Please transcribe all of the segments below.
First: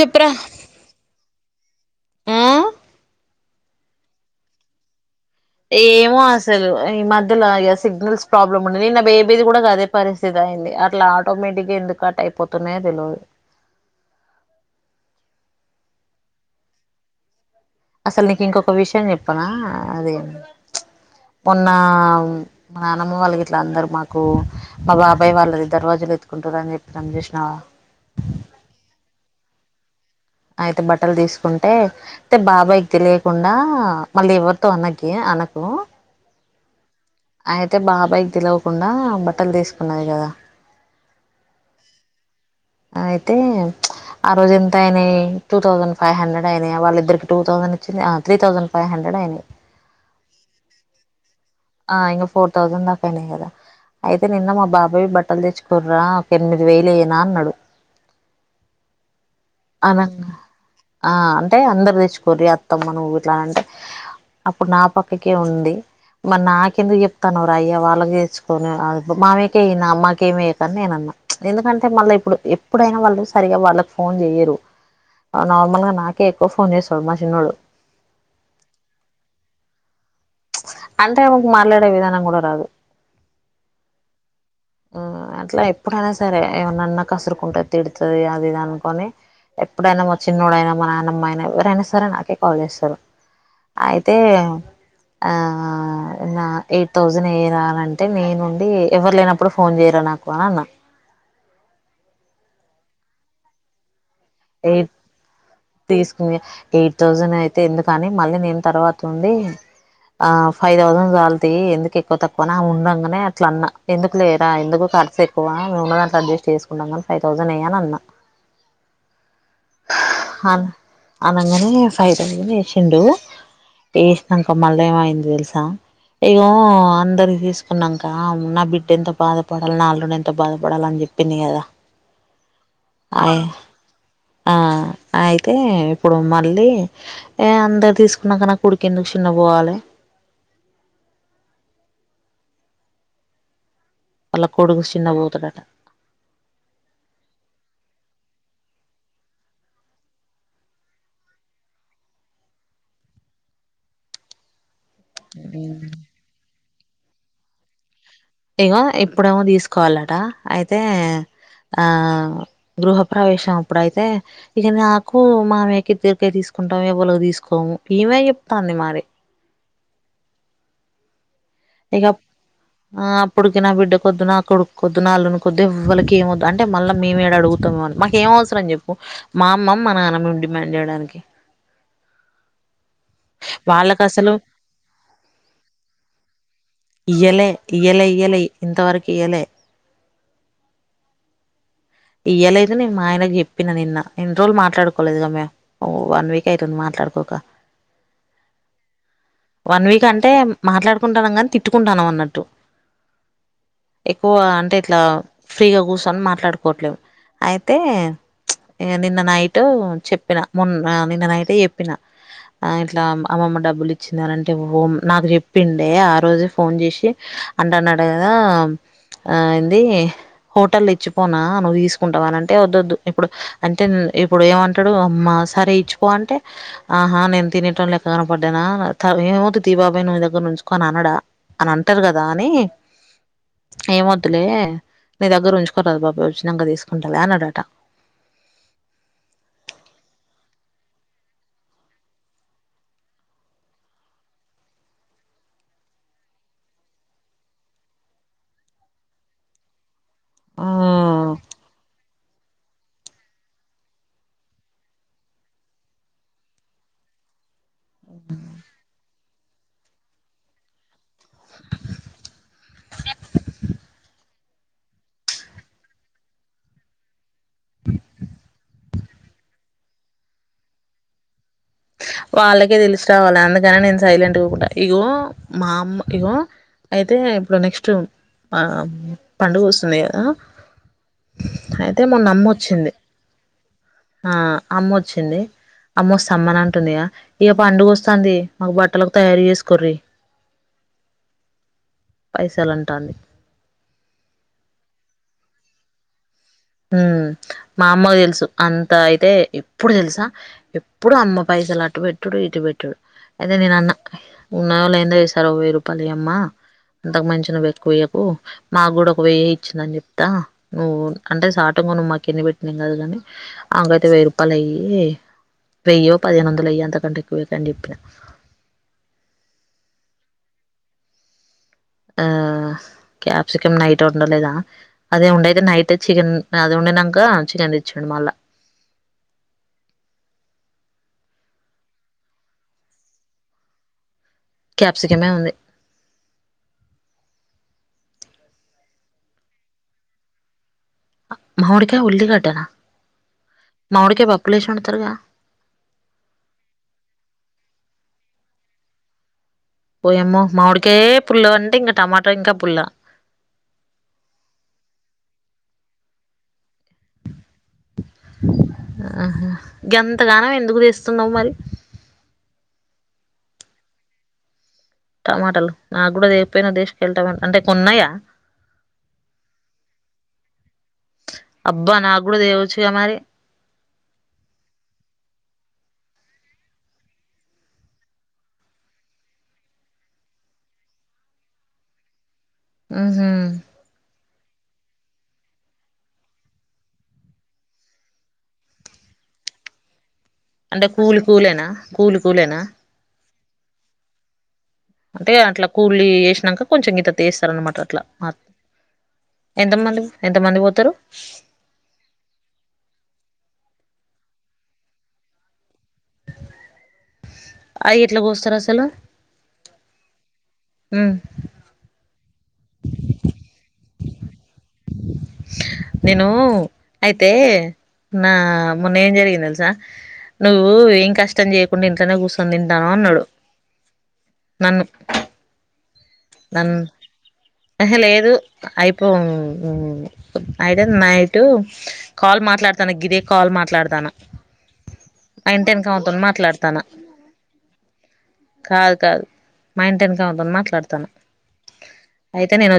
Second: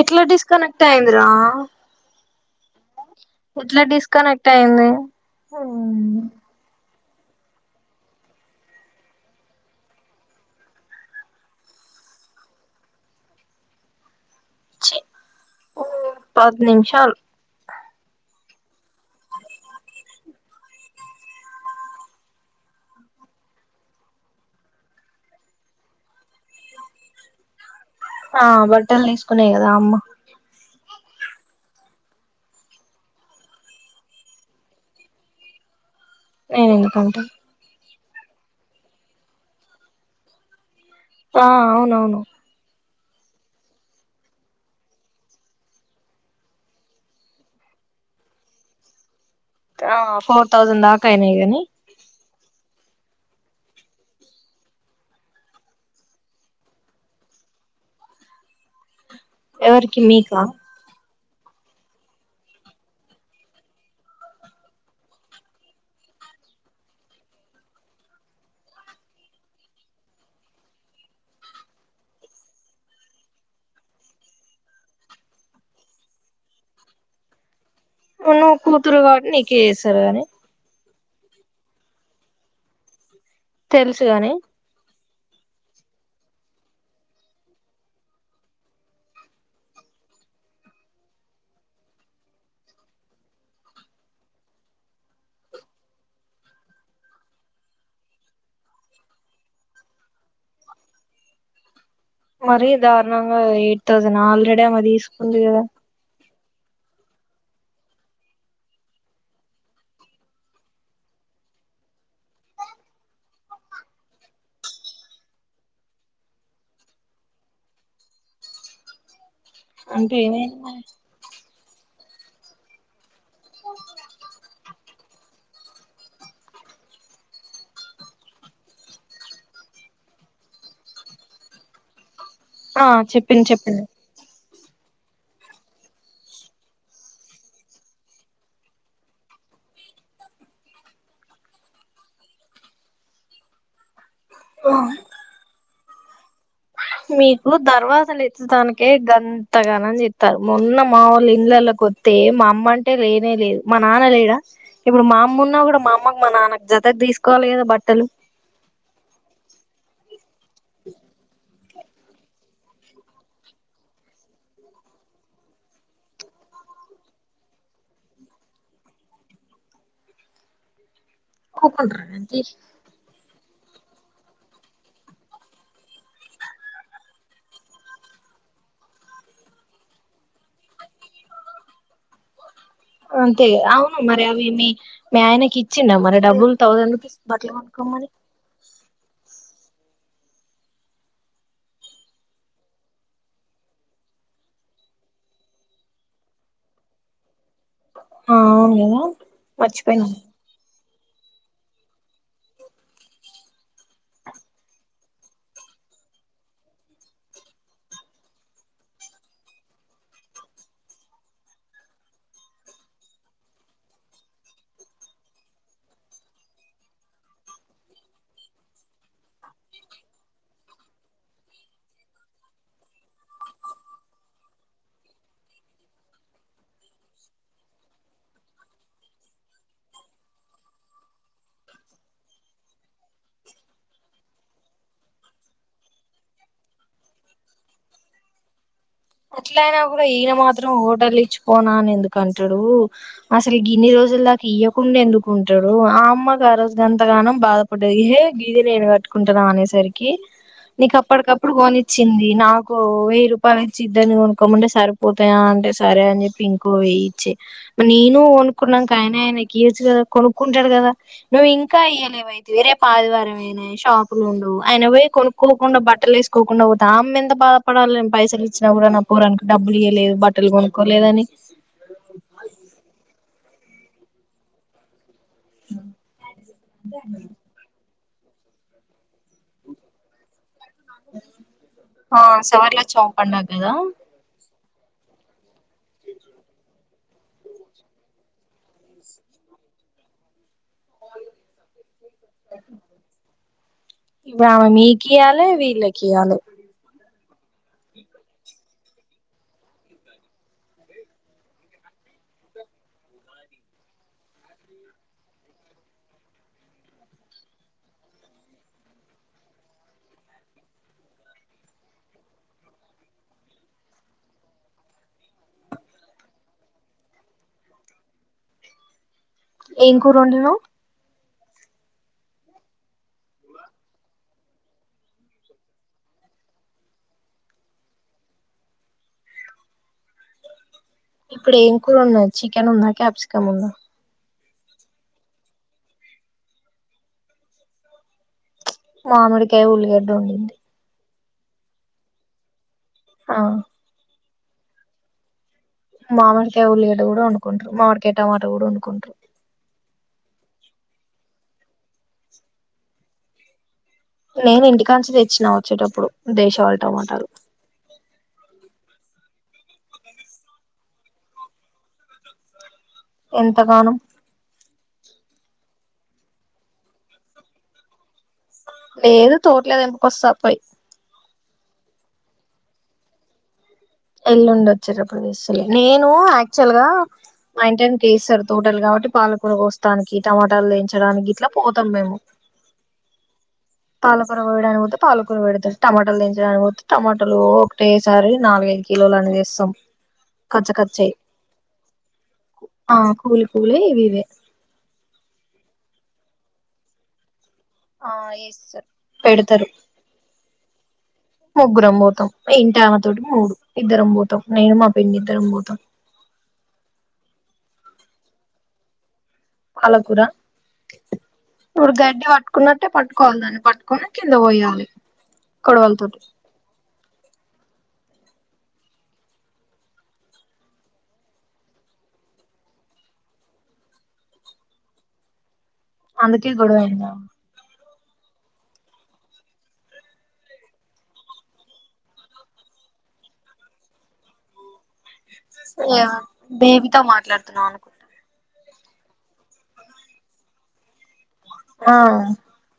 ఎట్లా డిస్కనెక్ట్ అయిందిరా ఉ ఎట్లా డిస్కనెక్ట్ అయ్యింది ఏమో అసలు ఈ మధ్యలా ఇగ సిగ్నల్స్ ప్రాబ్లమ్ ఉంనది నా బేబీది కూడా అదే పరిస్థితి అయింది అట్లా ఆటోమేటిక్ గా ఎందుకు కట్ అయిపోతున్నాయో తెల్వదు పది నిమిషాలు అసలు నీకు ఇంకొక విషయం చెప్పనా అదే మొన్న మా నాన్నమ్మ వాళ్ళకి ఇట్లా అందరు మాకు మా బాబాయ్ వాళ్ళది దర్వాజులు ఎత్తుకుంటార అని చెప్పినా చూసినావా ఆ బట్టలు తీసుకునే కదా అమ్మ అయితే బట్టలు తీసుకుంటే అయితే బాబాయ్కి తెలియకుండా మళ్ళీ ఎవరితో అనకి అనకు నేనెందుకు ఆన్ అయితే బా బైక్ తెలవకుండా బట్టలు తీసుకున్నది కదా ఆ అవునవును అయితే ఆ రోజు ఎంత అయినాయి టూ థౌసండ్ ఫైవ్ హండ్రెడ్ అయినాయి వాళ్ళిద్దరికి టూ థౌసండ్ ఇచ్చింది త్రీ థౌజండ్ ఫైవ్ హండ్రెడ్ అయినాయి ఆ ఫోర్ తౌసండ్ దాకా అయినాయి గాని ఆ ఇంగ ఫోర్ థౌసండ్ దాకా అయినాయి కదా అయితే నిన్న మా బాబాయ బట్టలు తెచ్చుకోర్రా ఒక ఎనిమిది వేలు ఏయ్యన అన్నాడు ఎవరికి అనంగా మీకా ఆ అంటే అందరు తెచ్చుకోరీ అత్తమ్మ నువ్వు ఇట్లా అనీ అంటే అప్పుడు నా పక్కకే ఉంది మరి నాకెందుకు చెప్తానావు రా అయ్య వాళ్ళకి తెచ్చుకొని ఆ మామేకే వెయ్యి మ్మాకేమి వయ్యకని నేను అన్నా ఎందుకంటే మళ్ళీ ఇప్పుడు ఎప్పుడైనా వాళ్ళు సరిగా వాళ్ళకి ఫోన్ చెయరు నార్మల్ గా నాకే ఎక్కువ ఫోన్ చేస్తాడు మా చిన్నోడు నువ్వు కూతురు కాబట్టి నీకే చేస్తారు గానే అంటే ఆమెకు మాట్లాడే విధానం కూడా రాదు తెలుసు గాని ఉ అట్లా ఎప్పుడైనా స సరే ఏమనాన్నా కసురుకుంటే తిడుతది అది ఇది అనుకొని ఎప్పుడైనా మా చిన్నడైనా మా నాన్నమ్మ అయినా ఎవరైనా సరే నాకే కాల్ చేస్తారు అయితే ఆ నా ఎయిట్ థౌసండ్ ఏరాలంటే నేనుండి ఎవరు లేనప్పుడు ఫోన్ చేయరా నాకు అని అన్నా మరి ధారుణంగా ఎయిట్ తౌసం ఆల్రెడీ అమ ఎయిట్ తీసుకుంది కదా తీసుకుని ఎయిట్ థౌసండ్ అయితే ఎందుకని మళ్ళీ నేను తర్వాత ఉండి ఆ ఫైవ్ థౌసండ్ చాలతీ ఎందుకు ఎక్కువ తక్కువ ఆమె ఉండంగానే అట్ల అన్నా ఎందుకు లేరా ఎందుకు ఖర్చు ఎక్కువ మేము ఉన్న అట్లా అడ్జస్ట్ చేసుకుాంని ఫైవ్ థౌసండ్ యెయ్యి అని అన్నా అంటే అ ఏమైంది మరి అనంగనే ఫైవ్ తౌసండ్ ఏసిండు ఏసినంక మళ్ళ ఏమైంది తెలుసా ఇగో అందరికి తీసుకున్నాంక నా బిడ్డ ఎంత బాధపడాలి నా అల్లుడు ఎంత బాధపడాలి అని చెప్పింది కదా ఆ అయ్ చెప్పింది చెప్పింది ఆ అయితే ఇప్పుడు మళ్ళీ ఏ అందరు తీసుకున్నాక నా కొడికు ఎందుకు చిన్న పోవాలే వాళ్ళ కొడుకు ఆ చిన్న పోతడట మీకు దర్వాజాలు ఎత్తడానికే గంతగానం చెత్తారు మొన్న మావోళ్ళు ఇండ్లలాకు వోతే మా అమ్మ అంటే లేనే లేదు మా నాన్న లేడా ఇప్పుడు మా అమ్మ ఉన్నా కూడా మా అమ్మకు మా నాన్నకు జతకు తీసుకోవాలి కదా బట్టలు ఇగో ఇప్పుడేమో తీసుకోవాలట అయితే ఆ గృహప్రవేశం అప్పుడు అయితే ఇక నాకు మామయ్యకి ఇద్దరికే తీసుకుంటాం ఎవాళ్లకు తీసుకోము ఈమె చెప్తంది మరి ఒప్పుకుంటారా ఇక అంటీ ఆ అప్పుడు ఇక నా బిడ్డ కొద్దు నా కొడుకుకు కొద్దు నా అల్లునికి కొద్దు ఇవ్వళ్ళకి ఏమద్దు అంటే మళ్ళ మేమేడ అడుగుతామో అని మాకు ఏం అవసరం చెప్పు మా అమ్మ మా నాన్న మేము డిమాండ్ చేయడానికి అంతే అవును వాళ్ళకి మరి అసలు అవి మీ మీ ఆయనకి ఇచ్చిండ మరి డబ్బులు థౌసండ్ రూపీస్ ఇయ్యాలే బట్టలు ఇయ్యాలే కొనుక్కోమని ఇయ్యాలే ఇంతవరకు ఇయ్యాలే ఇయ్యలేదు నేను మా ఆయనకి చెప్పిన నిన్న ఎన్ని రోజులు మాట్లాడుకోలేదుగా మేము ఓ వన్ వీక్ అయితుంది మాట్లాడుకోక ఆ అవును కదా వన్ వీక్ మర్చిపోయినా అంటే మాట్లాడు ట్టుకుంటా కాని తిట్టుకుంటున్నాం అన్నట్టు ఎక్కువ అంటే ఇట్లా ఫ్రీగా కుర్సోని మాట్లాడు ఇంకోటిలేవ్ అయితే నిన్న నైట్ చెప్పిన మొన్న నిన్న నైట్ చెప్పిన ఇట్లా అమ్మమ్మ డబ్బులు ఇచ్చిందనంటే ఓ నాకు చెప్పిండే ఆ రోజు ఫోన్ చేసి అంట అన్నాడు కదా ఆ ఏంది హోటల్ ఇచ్చిపోనా నువ్వు తీసుకుంటావు అని అంటే వద్దద్దు ఇప్పుడు అంటే ఇప్పుడు ఏమంటాడు అమ్మా సరే ఇచ్చిపో అంటే ఆహా నేను తినేతోడిలెక్క కనపడ్డానా ఏమవుతుంది తియ్ బాబాయ నువ్వు నీ దగ్గరే ఉంచుకో అని అనడ అని అంటారు కదా అని ఏమొద్దులే నీ దగ్గర ఉంచుకోరాదు బాబాయ్ వచ్చ నిదానంగా తీసుకుంటాకదా అన్నడట అట్ల అయినా కూడా ఈయన మాత్రం హోటల్ ఇచ్చుపోన అని ఎందుకంటాడు అసలు ఈ గిన్ని రోజుల దాకా ఇయ్యకుండా ఎందుకుంటాడు ఆ అమ్మకు ఆరోజురోగంతగనం బాధపడ్డది ఎహే గీది నేను కట్టుకుంటున్నా అనేసరికి కి ఆ నీకు అప్పటికప్పుడు కోనిచ్చింది నాకు ఓ వెయ్యి రూపాలు ఇచ్చి దాన్నీ కొనుక్కోమంటే సరిపోతాయా అంటే సరే అని చెప్పి ఇంకో వెయ్యిచ్చి నేను కొనుకున్నాక ఆయనేవి ఇవచ్చు కదా కొనుక్కుంటాడు కదా నువ్వు ఇంకా ఇయ్యలేవయితేవి రేపు ఆదివారమేనాయె షాప్ వుండవు ఆయన పోయ్యి కొనుక్కోకుండా బట్టలు వేసుకోకుండా పోయ్యి దాన్నే ఎంత బాధపడాలి నేను పైసల్ వచ్చినా కూడా నా పోరోనికి డబ్బులు ఇయ్యలేదు బట్టలు కొనుక్కోలేదని వాళ్ళకే తెలిసి రావాలి అందుకని నేను సైలెంట్ గా ఉకుంట ఇగో మా అమ్మ ఇగో అయితే ఇప్పుడు నెక్స్ట్ ఆ పండుగ వస్తుంది కదా అయితే ఆ మొన్న అమ్మ సార్ల వచ్చింది చాప్ అన్న కదా ఆ అమ్మ ఓచ్చింది ఆమ్మ సామాన్నన్ ఉంటుందిగా ఇక పండుగ వస్తంది మాకు బట్టలకు తయారు చేసుకోర్రి పైసలు అంటాంది ఆ మికియలే వీళ్ళకియాలే హుమ్ మా అమ్మకు తెలుసు అంత అయితే ఎప్పుడు తెలుసా ఎప్పుడు అమ్మ పైసలు అటు పెట్టుడు ఇటు పెట్టుడు అయితే నేను అన్న ఉన్నాయో లేందో ఈసారి వెయ్యి రూపాయలు ఇయ్యి అమ్మ ఇంతకుమించి నువ్వు పెట్టుకోకు మాకు కూడా ఒక వెయ్యే ఇచ్చిందని చెప్తా నువ్వు అంటే సాటుంగాను మాకి ఎన్ని పెట్టిందో గానీ అమెకు అయితే వెయ్యి రూపాయలు ఇయ్యి వెయ్యో పదిహేను వందలో ఇయ్యి అంతకంటే ఎక్కువ ఇయ్యాకు అని చెప్పిన ఏం కూర వండినవ్ ఆ క్యాప్సికం నైట్ వండలేదా అదే ఉండేఅయితే నైట్ చికెన్ అది వండినంకా చికెన్ తెచ్చిండు మళ్ళా ఇప్పుడు ఏం కూర ఉన్నాడి చికెన్ ఉందా క్యాప్సికమ్ ఉందా క్యాప్సికమే ఉంది మామిడికాయ ఉల్లిగడ్డ వండింది మామిడికాయ ఉల్లిగడ్డ నా ఆ మామిడికాయ పప్పు పాపులేషన్ వండుతారు గా మామిడికాయ ఉల్లిగడ్డ కూడా వండుకుంటారు మామిడికాయ టమాట కూడా వండుకుంటారు వయమ్మో మామిడికే పుల్ల అంటే ఇంకా టమాట ఇంకా పుల్ల నేను ఇంటికాంచి తెచ్చినా వచ్చేటప్పుడు దేశవళి టమాటాలు ఆహా గంత గానం ఎందుకు తెస్తున్నావు మరి ఎంతగానం టమాటాలు నాకు కూడా లేకపోయినా దేశవాలి టమాటలు అంటే కొన్నాయా లేదు తోట్ల తెంపుకొస్తా పోయి అబ్బా నాకు కూడా తేవచ్చు కదా మరి ఎల్లుండి వచ్చేటప్పుడు తెస్తాలే నేను యాక్చువల్ గా మా ఇంటి వెనక వస్తారు తోటలు కాబట్టి పాలకూర కోస్తానికి టమాటాలు తేచడానికి ఇట్లా పోతాం మేము ఉహు పాలకూర కోయ్యడానికి పాలకూర పెడితే టమాటాలు దించడానికిపోతే టమాటాలు ఒకటేసారి నాలుగై కిలోలన్నీ చేస్తాం అంటే కూలి కూలేనా కూలి కూలేనా ఆ కూలి కూలి ఇవి ఇవే అంటే అట్లా కూల్లి వేసినాక కొంచెం గిత్తత్త ఏస్తా తన్మాట అట్లా ఆ ఏస్తారు పెడతారు ఎంతమంది ఎంతమంది పోతారు ముగ్గురం పోతాం ఇంటి ఆమె తోటి మూడు ఇద్దరం పోతాం నేను మా పిన్ని ఇద్దరం పోతాం అయి ఇట్లా పోస్తస్తారు అసలు పాలకురా ఉమ్ ఓ గడ్డివా కున్నట్టే పట్టుకోవాల దాన్ని పట్ కోనీ కింద పొయ్యాలి నేను అయితే నా మొన్న ఏం జరిగింది తెలుసా నువ్వు ఏం కష్టం చేయకుండా ఇంట్లోనే కూర్సొని తింటాను అన్నాడు నన్ను అందుకే గొడవ అయిందా అహ లేదు అయిపో అయితే నైటు కాల్ మాట్లాడతాన గిదే కాల్ మాట్లాడతాన బేబితో మాట్లాడుతున్న అనుకుంటా కాదు కాదు మా ఇంటి వెనకామతో మాట్లాడు తన ఆ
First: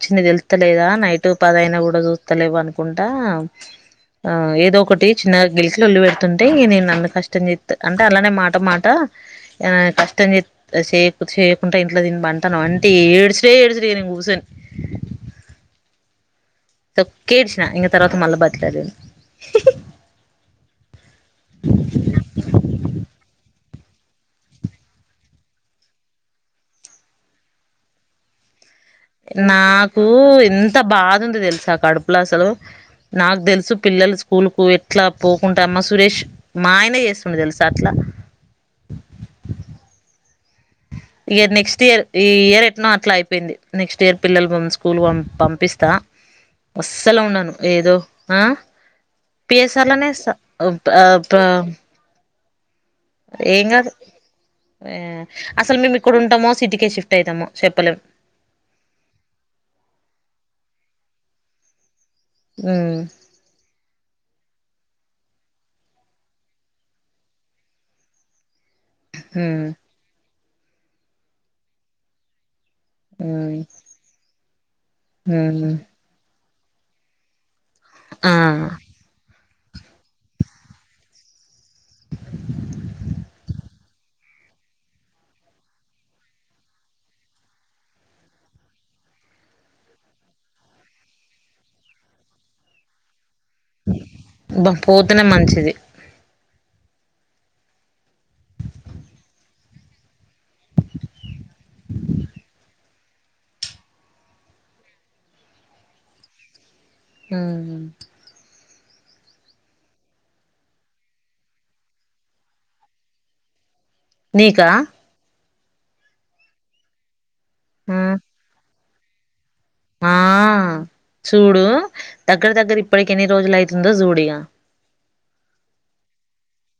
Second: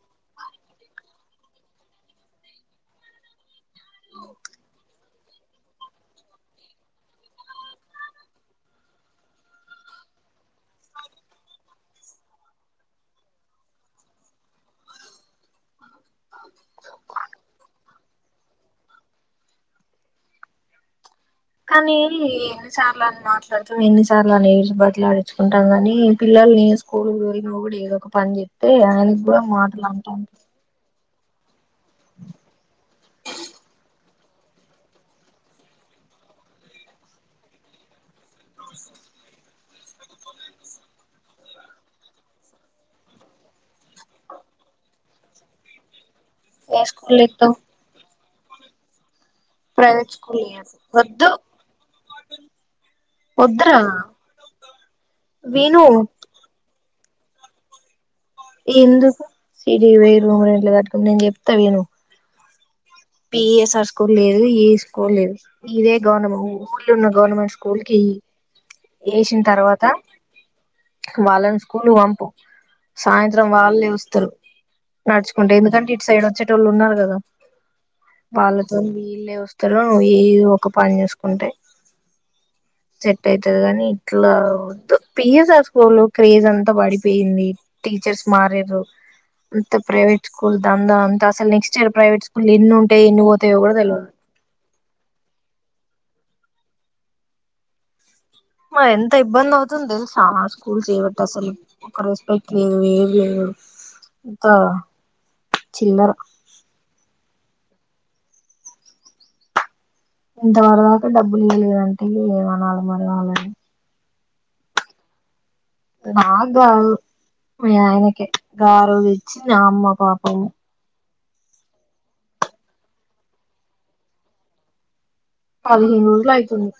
వచ్చింది తెలుస్తలేదా నైట్ పదయినా కూడా చూస్తలేవు అనుకుంటా ఆ ఏదో ఒకటి చిన్నగా గెలిచిలు లొల్లి పెడుతుంటే నేను నన్ను కష్టం చేస్తా అంటే అలానే మాట మాట కష్టం చే చేయకుండా ఇంట్లో దీని బంట అంటే ఏడ్చుడే ఏడ్చుడు ఇక నేను కూసోని అ సోకేడ్చిన తర్వాత మల్ల బతిమిలాడిండు కానీ ఛాంబర్ మాట్. అర్తం ఎన్నిసార్లు అనీ బతిలాడిచ్చుకుంటావ్, కాని పిల్లల్ని స్కూల్ తొలిన కూడా ఏదో ఒక పని చేయ్. నాకు ఎంత బాధ. ఉంది తెలుసా. కడుపులా అసలు నాకు తెలుసు పిల్లలు స్కూల్ కు ఎట్లా పోకుంటా మా సురేష్ మా ఆయనే చేస్తుండు తెలుస అట్లా. నమ ఇగా నెక్స్ట్ ఇయర్ ఈ ఇయర్ ఎట్నో అట్లా అయిపోయింది. నెక్స్ట్ ఇయర్ పిల్లలు స్కూల్ పంపిస్తా. ఏ స్కూల్ అస్సలు ఉన్నాను ఎత్తావ్ ఏదో. ఆ పిఎస్ఆర్నేన్ ప్రైవేట్ ఎస్తా. స్కూల్ వద్దు [unintelligible] ఏం వద్దురా కాదు అసలు విను మేము ఇక్కడ ఉంటామో, సిటీకే షిఫ్ట్. షిఫ్ట్ అయితమో చెప్పలేం. ఎందుకు సిరీ వేయ్యి రూమ్ రెంట్లు కట్టుక నేను చెప్తా విను. ఉమ్ పిఎస్ఆర్ స్కూల్ లేదు. ఏ స్కూల్ లేదు. ఇదే గవర్నమె ఊర్లా ఉన్న గవర్నమెంట్ స్కూల్ కి. ఏయ్యి ఏసిన ఉమ్ తర్వాత. వాళ్ళను స్కూల్ కు పంపూ. సాయంత్రం ఉమ్ వాళ్ళే వస్తారు. నడుచుకుంటూ ఉమ్ ఎందుకంటే ఇటు సైడ్ వచ్చే. పెద్దోళ్ళు ఉన్నారు. కదా. ఆ వాళ్ళతో వీళ్ళే వస్త్ ఇంతలో ఇ ఈ ఓ ఒక పని చేసుకుంటే. సెట్ అయితది. అని ఇట్లా వద్దు పిఎస్ఆర్ స్కూల్ క్రేజ్ అంతా పడిపోయింది. టీచర్స్ మారీర్రు, అంత ప్రైవేట్ స్కూల్ దంద అంత అసలు నెక్స్ట్ ఇయర్ ప్రైవేట్ స్కూల్ ఎన్నింటాయి. ఎన్ని పో దేవుడికి కూడా తెల్వద్. పోతానే మంచిది. ఎంత ఇబ్బంది అవుతుంది తెలుసా స్కూల్స్ చేయబట్టి అసలు ఒక రెస్పెక్ట్ లేదు. ఏమి లేదు, అంత చిల్లర. హ్మ్ ఇంతవరదాకా డబ్బులు ఇయలేదంటే, ఏమనాలి మరీ వాళ్ళని. నీకా. నాక్ గాదు. మీ ఆ ఆయనకే రోదిచ్చి. నా అమ్మ ఆ పాపము. చూడు దగ్గర దగ్గర ఇప్పటికి ఎన్ని రోజులు అయితుందో చూడిగా. పదిహేనురోజులు అయితుంది.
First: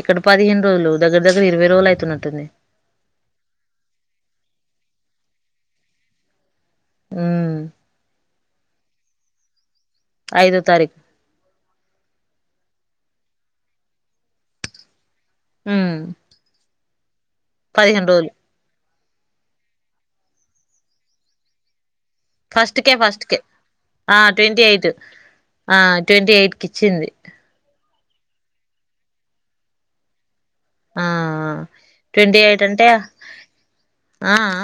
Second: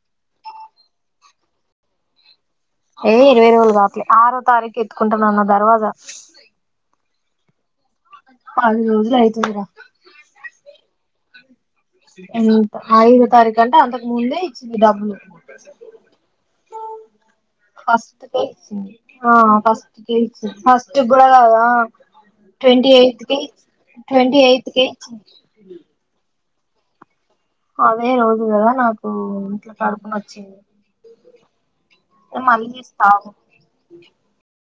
ఏక్కడ పదిహేను రోజులు దగ్గర దగ్గర ఇరవై రోజులు అయితుందట్టుంది. ఏయ్ ఇరవై రోజులు కాట్లే ఆరో తారీఖు ఎత్తుకుంటున్నాన్న దర్వాజా హ్మ పది రోజులు అయితుందిరా ఐదో తారీఖు ఎంత ఐదో తారీఖు అంటే అంతకు ముందే ఇచ్చింది డబ్బులు ఉమ్ పదిహేను ఫస్ట్ రోజులు కే ఆ ఫస్ట్ కే ఇచ్చింది ఫస్ట్ గూడ గాదు ఆ ఫస్ట్ ట్వంటీ కే ఫస్ట్ ఎయిత్ కే ఆ ట్వంటీ ఎయిత్ ఆ ట్వంటీ ఎయిత్ కిచ్చింది అదే రోజు కదా నాకూ ఇట్ల కడుపు నొచ్చింది ఆ ట్వంటీ ఎయిట్ మళ్ళీ అంటే చేస్తా ఆగు ఆ